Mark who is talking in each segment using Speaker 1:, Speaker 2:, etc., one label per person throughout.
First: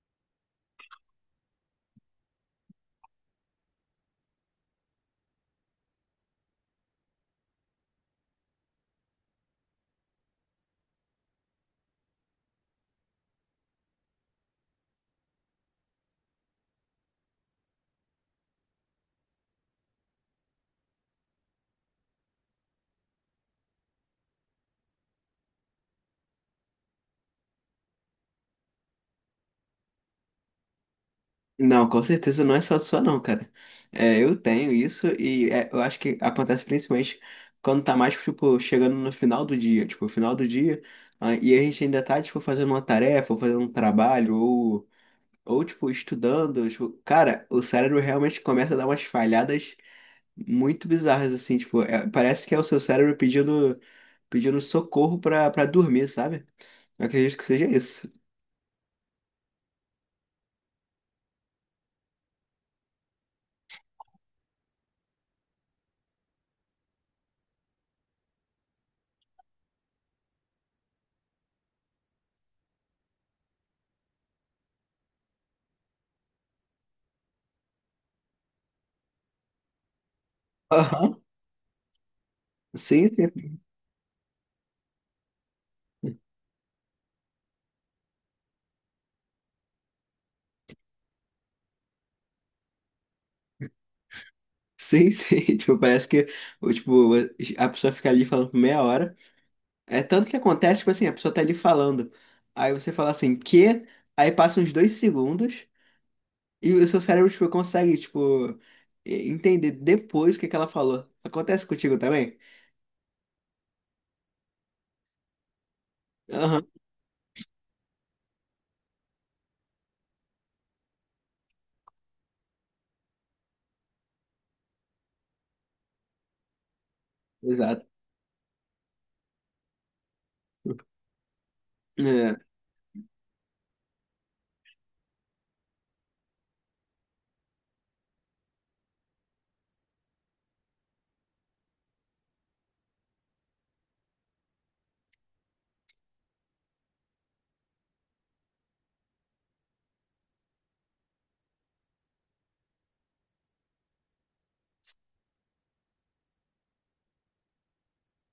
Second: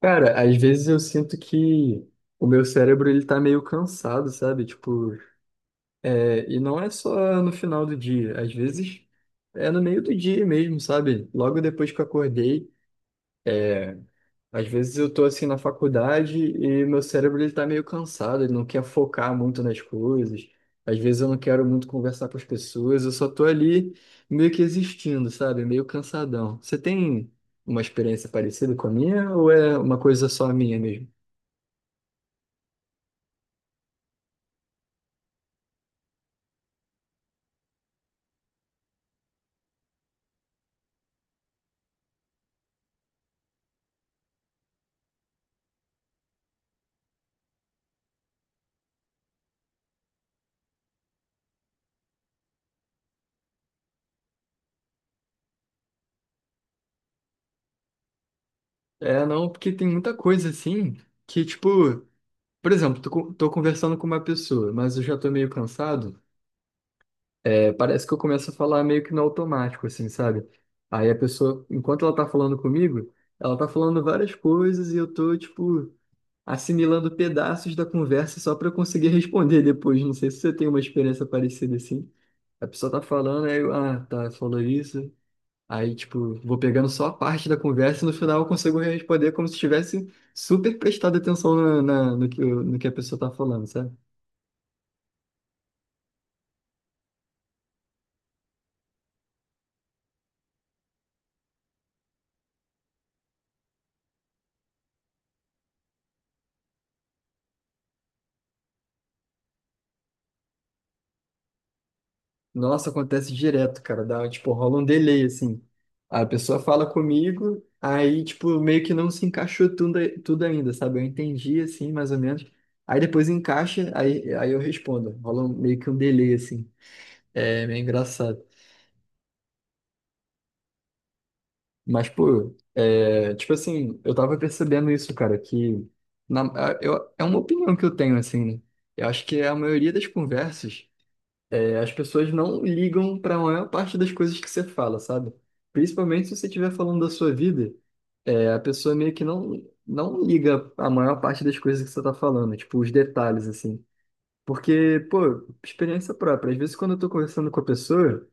Speaker 1: Cara, às vezes eu sinto que o meu cérebro ele tá meio cansado, sabe? Tipo, é, e não é só no final do dia, às vezes é no meio do dia mesmo, sabe? Logo depois que eu acordei, às vezes eu tô assim na faculdade e meu cérebro ele tá meio cansado, ele não quer focar muito nas coisas. Às vezes eu não quero muito conversar com as pessoas, eu só tô ali meio que existindo, sabe? Meio cansadão. Você tem uma experiência parecida com a minha ou é uma coisa só minha mesmo?
Speaker 2: Não, com certeza não é só sua não, cara. É, eu tenho isso e é, eu acho que acontece principalmente quando tá mais, tipo, chegando no final do dia, tipo, final do dia, e a gente ainda tá, tipo, fazendo uma tarefa, ou fazendo um trabalho, ou tipo, estudando, tipo, cara, o cérebro realmente começa a dar umas falhadas muito bizarras, assim, tipo, é, parece que é o seu cérebro pedindo socorro pra dormir, sabe? Eu acredito que seja isso.
Speaker 1: É, não, porque tem muita coisa assim que, tipo, por exemplo, tô conversando com uma pessoa, mas eu já tô meio cansado. É, parece que eu começo a falar meio que no automático, assim, sabe? Aí a pessoa, enquanto ela tá falando comigo, ela tá falando várias coisas e eu tô, tipo, assimilando pedaços da conversa só pra eu conseguir responder depois. Não sei se você tem uma
Speaker 2: Aham.
Speaker 1: experiência parecida assim. A pessoa tá
Speaker 2: Sim, sim.
Speaker 1: falando, aí eu, ah, tá, falou isso. Aí, tipo, vou pegando só a parte da conversa e no final eu consigo responder como se tivesse super prestado atenção no que, no que a pessoa tá falando, sabe?
Speaker 2: Sim, sim, tipo, parece que, o- tipo, a pessoa fica ali falando por meia hora. É tanto que acontece, tipo assim, a pessoa tá ali falando. Aí você fala assim, que? Aí passa uns 2 segundos e o seu cérebro, tipo, consegue, tipo, entender depois o que que ela falou. Acontece contigo também?
Speaker 1: Nossa, acontece direto, cara. Dá, tipo, rola um delay, assim. A pessoa
Speaker 2: Aham,
Speaker 1: fala comigo, aí, tipo, meio que não se encaixou tudo ainda, sabe? Eu entendi, assim, mais ou menos. Aí depois encaixa, aí eu respondo. Meio que um delay, assim. É meio
Speaker 2: exato.
Speaker 1: engraçado. Mas,
Speaker 2: É,
Speaker 1: pô, é, tipo assim, eu tava percebendo isso, cara, que na- é uma opinião que eu tenho, assim, né? Eu acho que a maioria das conversas, é, as pessoas não ligam pra maior parte das coisas que você fala, sabe? Principalmente se você estiver falando da sua vida, é, a pessoa meio que não, não liga a maior parte das coisas que você tá falando, tipo, os detalhes, assim. Porque, pô, experiência própria. Às vezes, quando eu tô conversando com a pessoa,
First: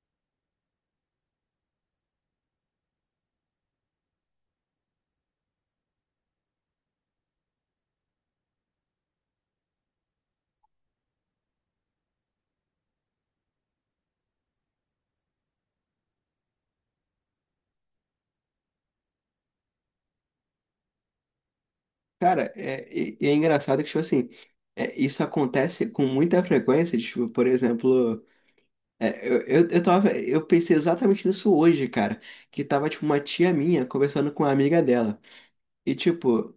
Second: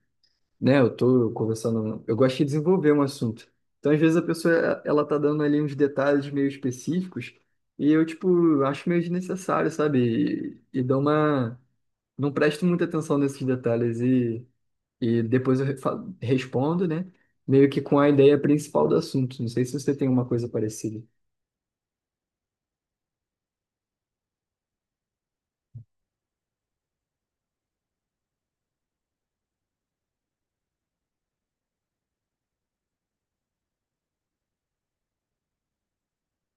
Speaker 1: né? Eu tô conversando, eu gosto de desenvolver um assunto. Então, às vezes a pessoa ela tá dando ali uns detalhes meio específicos e eu tipo acho meio desnecessário, sabe? E dou uma, não presto muita atenção nesses detalhes e depois eu respondo, né? Meio que com a ideia principal do assunto. Não sei se você tem uma coisa parecida.
Speaker 2: cara, e é engraçado que, tipo assim, é, isso acontece com muita frequência, tipo, por exemplo. É, eu pensei exatamente nisso hoje, cara. Que tava, tipo, uma tia minha conversando com uma amiga dela. E, tipo,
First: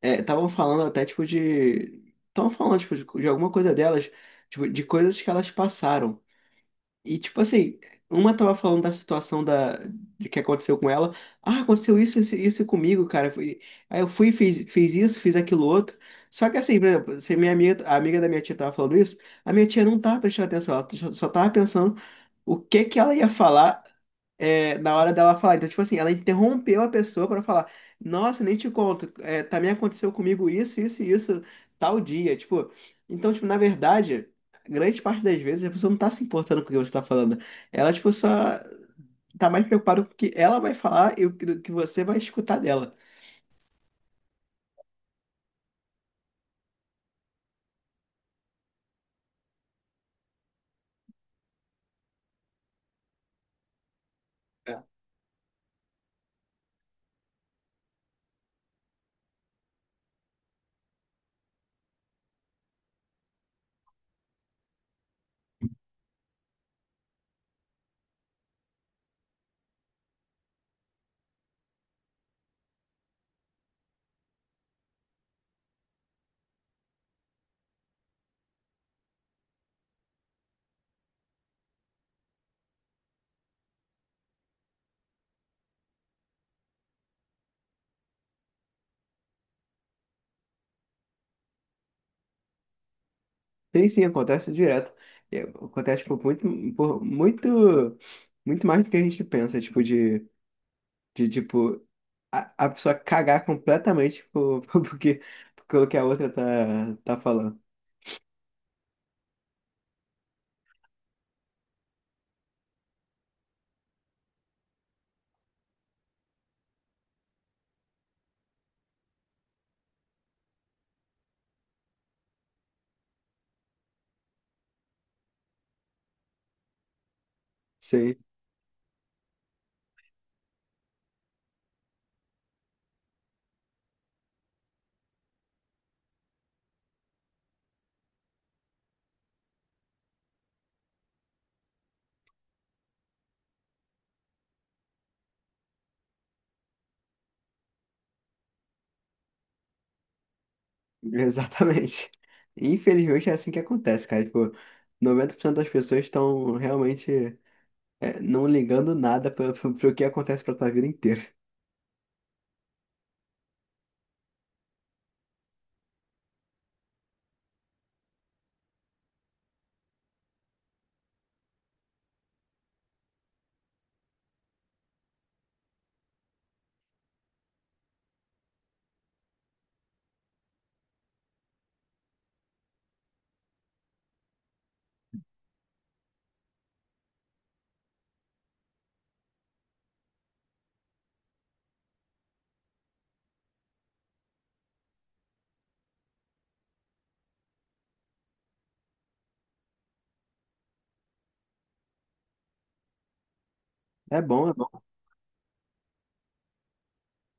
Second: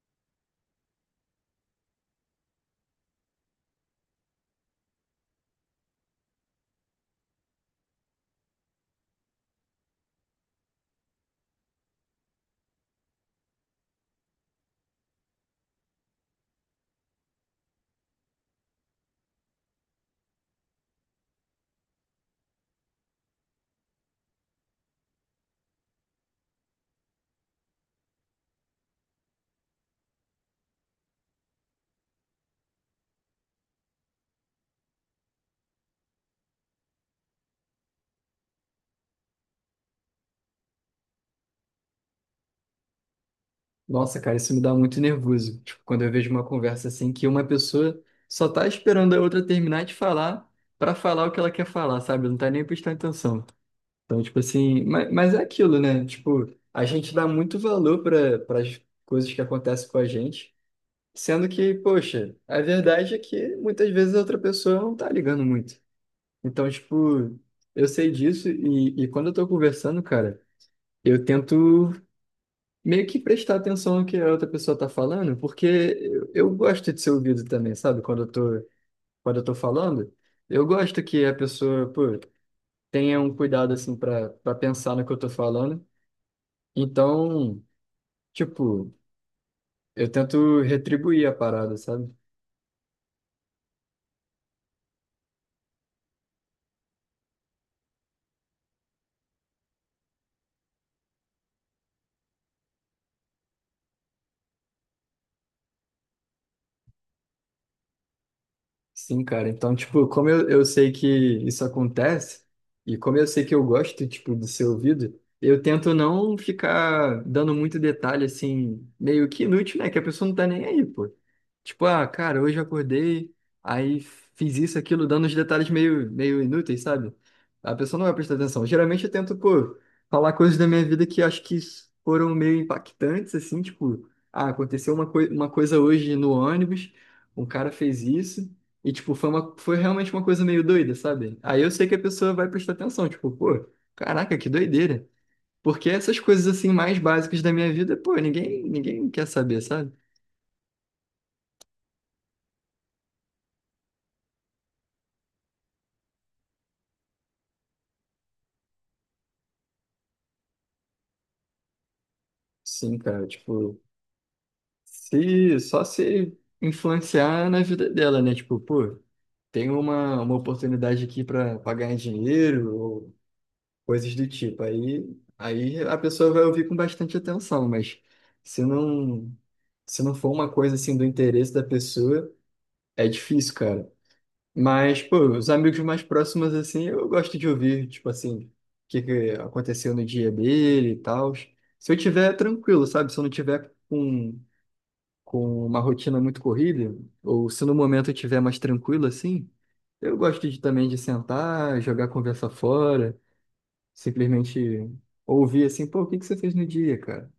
Speaker 2: é, estavam falando até, tipo, de. Estavam falando, tipo, de alguma coisa delas, tipo, de coisas que elas passaram. E tipo assim, uma tava falando de que aconteceu com ela. Ah, aconteceu isso, isso, isso comigo, cara. Aí eu fui, e fiz isso, fiz aquilo outro. Só que assim, por exemplo, se a amiga da minha tia tava falando isso, a minha tia não tava prestando atenção, ela só tava pensando o que que ela ia falar é, na hora dela falar. Então, tipo assim, ela interrompeu a pessoa pra falar: Nossa, nem te conto, é, também aconteceu comigo isso, isso e isso, tal dia. Tipo, então, tipo, na verdade, grande parte das vezes a pessoa não tá se importando com o que você tá falando. Ela, tipo, só tá mais preocupada com o que ela vai falar e o que, do que você vai escutar dela.
Speaker 1: Nossa, cara, isso me dá muito nervoso. Tipo, quando eu vejo uma conversa assim que uma pessoa só tá esperando a outra terminar de falar para falar o que ela quer falar, sabe? Não tá nem prestando atenção. Então, tipo assim,
Speaker 2: É.
Speaker 1: mas é aquilo, né? Tipo, a gente dá muito valor para as coisas que acontecem com a gente, sendo que, poxa, a verdade é que muitas vezes a outra pessoa não tá ligando muito. Então, tipo, eu sei disso e quando eu tô conversando, cara, eu tento meio que prestar atenção no que a outra pessoa tá falando, porque eu gosto de ser ouvido também, sabe? Quando eu tô falando, eu gosto que a pessoa, pô, tenha um cuidado, assim, para pensar no que eu tô falando. Então, tipo, eu tento retribuir a parada, sabe?
Speaker 2: Sim, sim, acontece direto. É, acontece, tipo, muito, muito, muito mais do que a gente pensa, tipo, de tipo. A, a pessoa cagar completamente por, porque, pelo que a outra tá falando.
Speaker 1: Sim, cara. Então, tipo, como eu sei que isso acontece, e como eu sei que eu gosto, tipo, de ser ouvido, eu tento não ficar dando muito detalhe, assim, meio que inútil, né? Que a pessoa não tá nem aí, pô. Tipo, ah, cara, hoje eu acordei, aí fiz isso, aquilo, dando os detalhes meio inúteis, sabe? A pessoa não vai
Speaker 2: Sei,
Speaker 1: prestar atenção. Geralmente eu tento, pô, falar coisas da minha vida que acho que foram meio impactantes, assim, tipo, ah, aconteceu uma coisa hoje no ônibus, um cara fez isso. E, tipo, foi realmente uma coisa meio doida, sabe? Aí eu sei que a pessoa vai prestar atenção, tipo, pô, caraca, que doideira. Porque essas coisas, assim, mais básicas da minha vida, pô, ninguém quer saber, sabe?
Speaker 2: exatamente. Infelizmente é assim que acontece, cara. Tipo, 90% das pessoas estão realmente é, não ligando nada para pro, pro que acontece pra tua vida inteira.
Speaker 1: Sim, cara, tipo, se, só se influenciar na vida dela, né? Tipo, pô, tem uma oportunidade aqui pra ganhar dinheiro ou coisas do tipo. Aí a pessoa vai ouvir com bastante atenção, mas se não, se não for uma coisa, assim, do interesse da pessoa. É difícil, cara. Mas, pô, os amigos mais próximos, assim, eu gosto de ouvir, tipo assim, o que que aconteceu no dia dele e tal. Se eu tiver é tranquilo, sabe? Se eu não tiver com uma rotina muito corrida, ou se no momento eu tiver mais tranquilo, assim, eu gosto também de sentar, jogar a conversa fora,
Speaker 2: É bom, é bom.
Speaker 1: simplesmente ouvir, assim, pô, o que que você fez no dia, cara?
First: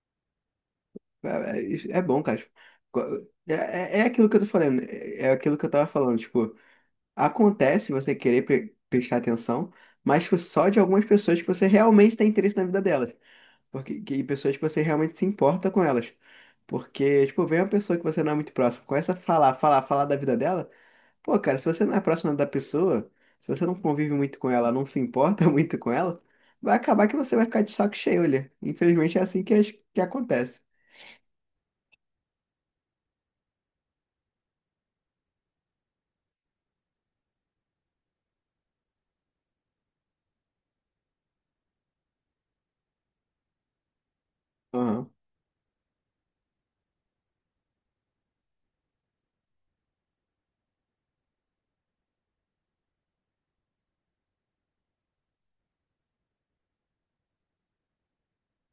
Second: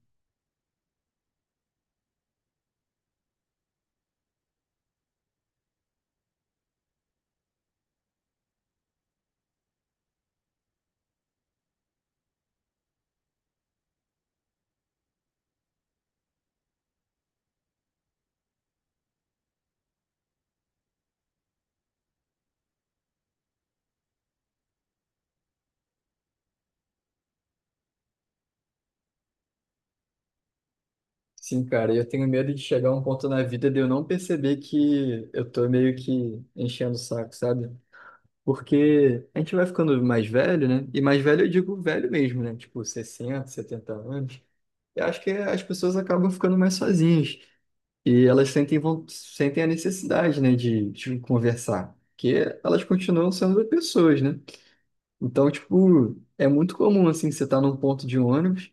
Speaker 2: É, é bom, cara. Tipo, co- é, é aquilo que eu tô falando, é aquilo que eu tava falando. Tipo, acontece você querer prestar atenção, mas tipo, só de algumas pessoas que você realmente tem interesse na vida delas. Porque, que pessoas que você realmente se importa com elas. Porque, tipo, vem uma pessoa que você não é muito próximo, começa a falar, falar, falar da vida dela. Pô, cara, se você não é próximo da pessoa, se você não convive muito com ela, não se importa muito com ela, vai acabar que você vai ficar de saco cheio, olha. Infelizmente é assim que acontece.
Speaker 1: Sim, cara, eu tenho medo de chegar a um ponto na vida de eu não perceber que eu tô meio que enchendo o saco, sabe? Porque a gente vai ficando mais velho, né? E mais velho eu digo velho mesmo, né? Tipo 60, 70 anos. Eu
Speaker 2: Aham.
Speaker 1: acho que as pessoas acabam ficando mais sozinhas. E elas sentem, sentem a necessidade, né, de conversar. Porque elas continuam sendo pessoas, né? Então, tipo, é muito comum, assim, você estar num ponto de ônibus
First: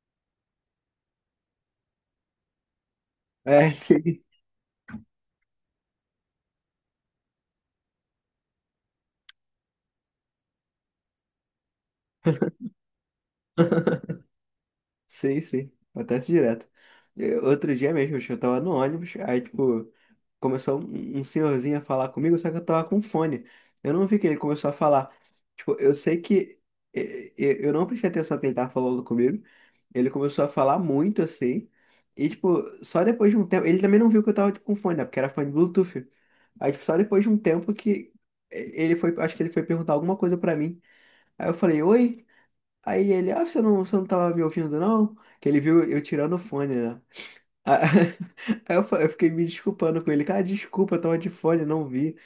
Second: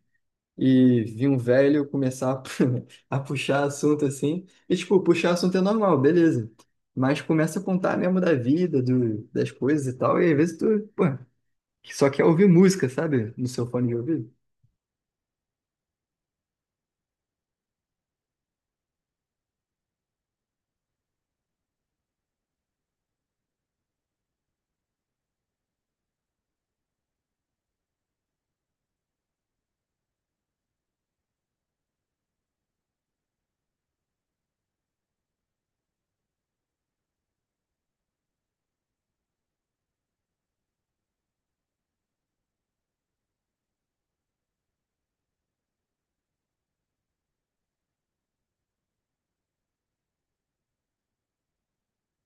Speaker 1: e vi um velho começar a a puxar
Speaker 2: É,
Speaker 1: assunto
Speaker 2: sim.
Speaker 1: assim. E, tipo, puxar assunto é normal, beleza. Mas começa a contar mesmo da vida, das coisas e tal. E às vezes tu, pô, só quer ouvir música, sabe? No seu fone de ouvido.
Speaker 2: Sei, sei. Acontece direto. Outro dia mesmo, acho que eu tava no ônibus, aí, tipo, começou um senhorzinho a falar comigo, só que eu tava com fone. Eu não vi que ele começou a falar. Tipo, eu sei que eu não prestei atenção que ele tava falando comigo. Ele começou a falar muito assim. E, tipo, só depois de um tempo. Ele também não viu que eu tava, tipo, com fone, né? Porque era fone Bluetooth. Aí, tipo, só depois de um tempo que ele foi. Acho que ele foi perguntar alguma coisa pra mim. Aí eu falei, oi. Aí ele, ah, você não tava me ouvindo, não? Que ele viu eu tirando o fone, né? Ah, Aí eu, eu fiquei me desculpando com ele. Cara, desculpa, eu tava de fone, não vi.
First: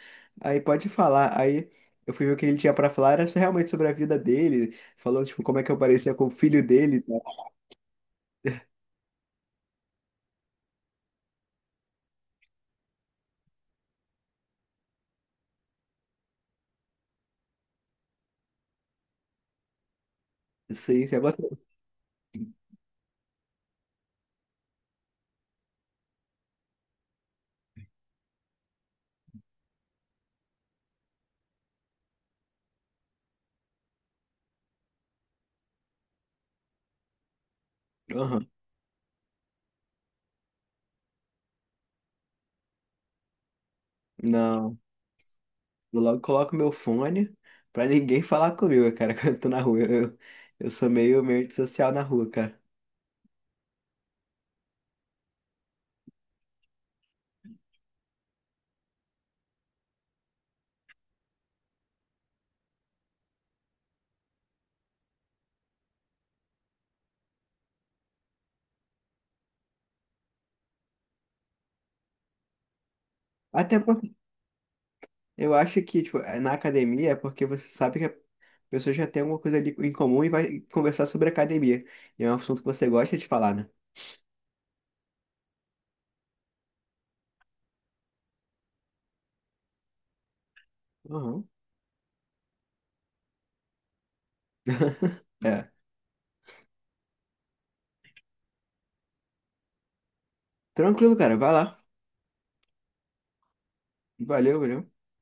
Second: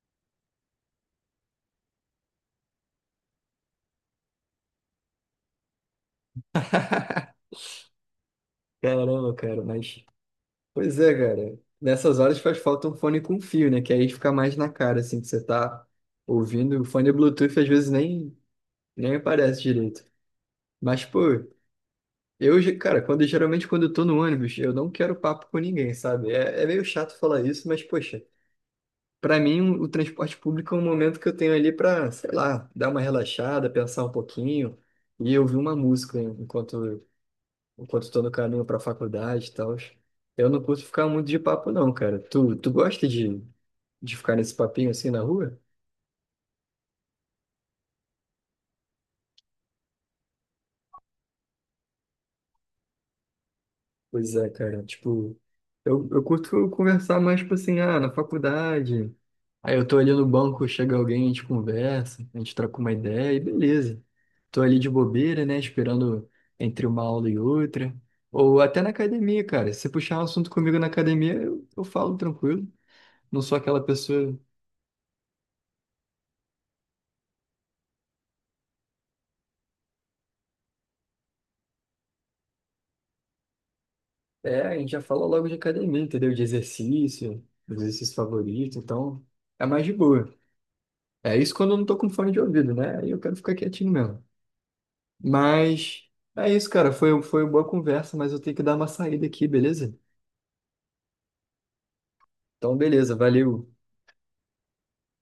Speaker 2: Aí pode falar. Aí eu fui ver o que ele tinha pra falar, era só realmente sobre a vida dele. Falou, tipo, como é que eu parecia com o filho dele e tal.
Speaker 1: Caramba, cara, mas. Pois é, cara. Nessas horas faz falta um fone com fio, né? Que aí fica mais na cara, assim, que você tá ouvindo. O fone Bluetooth às vezes nem aparece direito. Mas,
Speaker 2: Sim, você
Speaker 1: pô.
Speaker 2: gosta?
Speaker 1: Cara, quando geralmente quando eu tô no ônibus, eu não quero papo com ninguém, sabe? É meio chato falar isso, mas poxa, pra mim o transporte público é um momento que eu tenho ali pra, sei lá, dar uma relaxada, pensar um pouquinho e ouvir uma música enquanto tô no
Speaker 2: Aham.
Speaker 1: caminho pra faculdade e tal. Eu não curto ficar muito de papo não, cara. Tu gosta de ficar nesse
Speaker 2: Não,
Speaker 1: papinho assim na rua?
Speaker 2: eu logo coloco meu fone pra ninguém falar comigo, cara, quando eu tô na rua. Eu sou meio antissocial na rua, cara.
Speaker 1: Pois é, cara. Tipo, eu curto conversar mais, tipo assim, ah, na faculdade. Aí eu tô ali no banco, chega alguém, a gente conversa, a gente troca uma ideia e beleza. Tô ali de bobeira, né? Esperando entre uma aula e outra. Ou até na academia, cara. Se puxar um assunto comigo na academia, eu falo tranquilo. Não sou
Speaker 2: Até
Speaker 1: aquela pessoa.
Speaker 2: eu acho que, tipo, na academia é porque você sabe que a pessoa já tem alguma coisa ali em comum e vai conversar sobre academia. E é um assunto que você gosta de falar, né?
Speaker 1: É, a gente já fala logo de academia, entendeu? De exercício, dos exercícios favoritos, então é mais de boa. É
Speaker 2: Aham.
Speaker 1: isso quando eu não tô com fone de ouvido, né? Aí eu quero ficar quietinho mesmo.
Speaker 2: É.
Speaker 1: Mas é isso, cara. Foi uma boa conversa, mas eu tenho que dar uma saída aqui, beleza?
Speaker 2: Tranquilo, cara. Vai lá.
Speaker 1: Então, beleza, valeu.
Speaker 2: Valeu, valeu.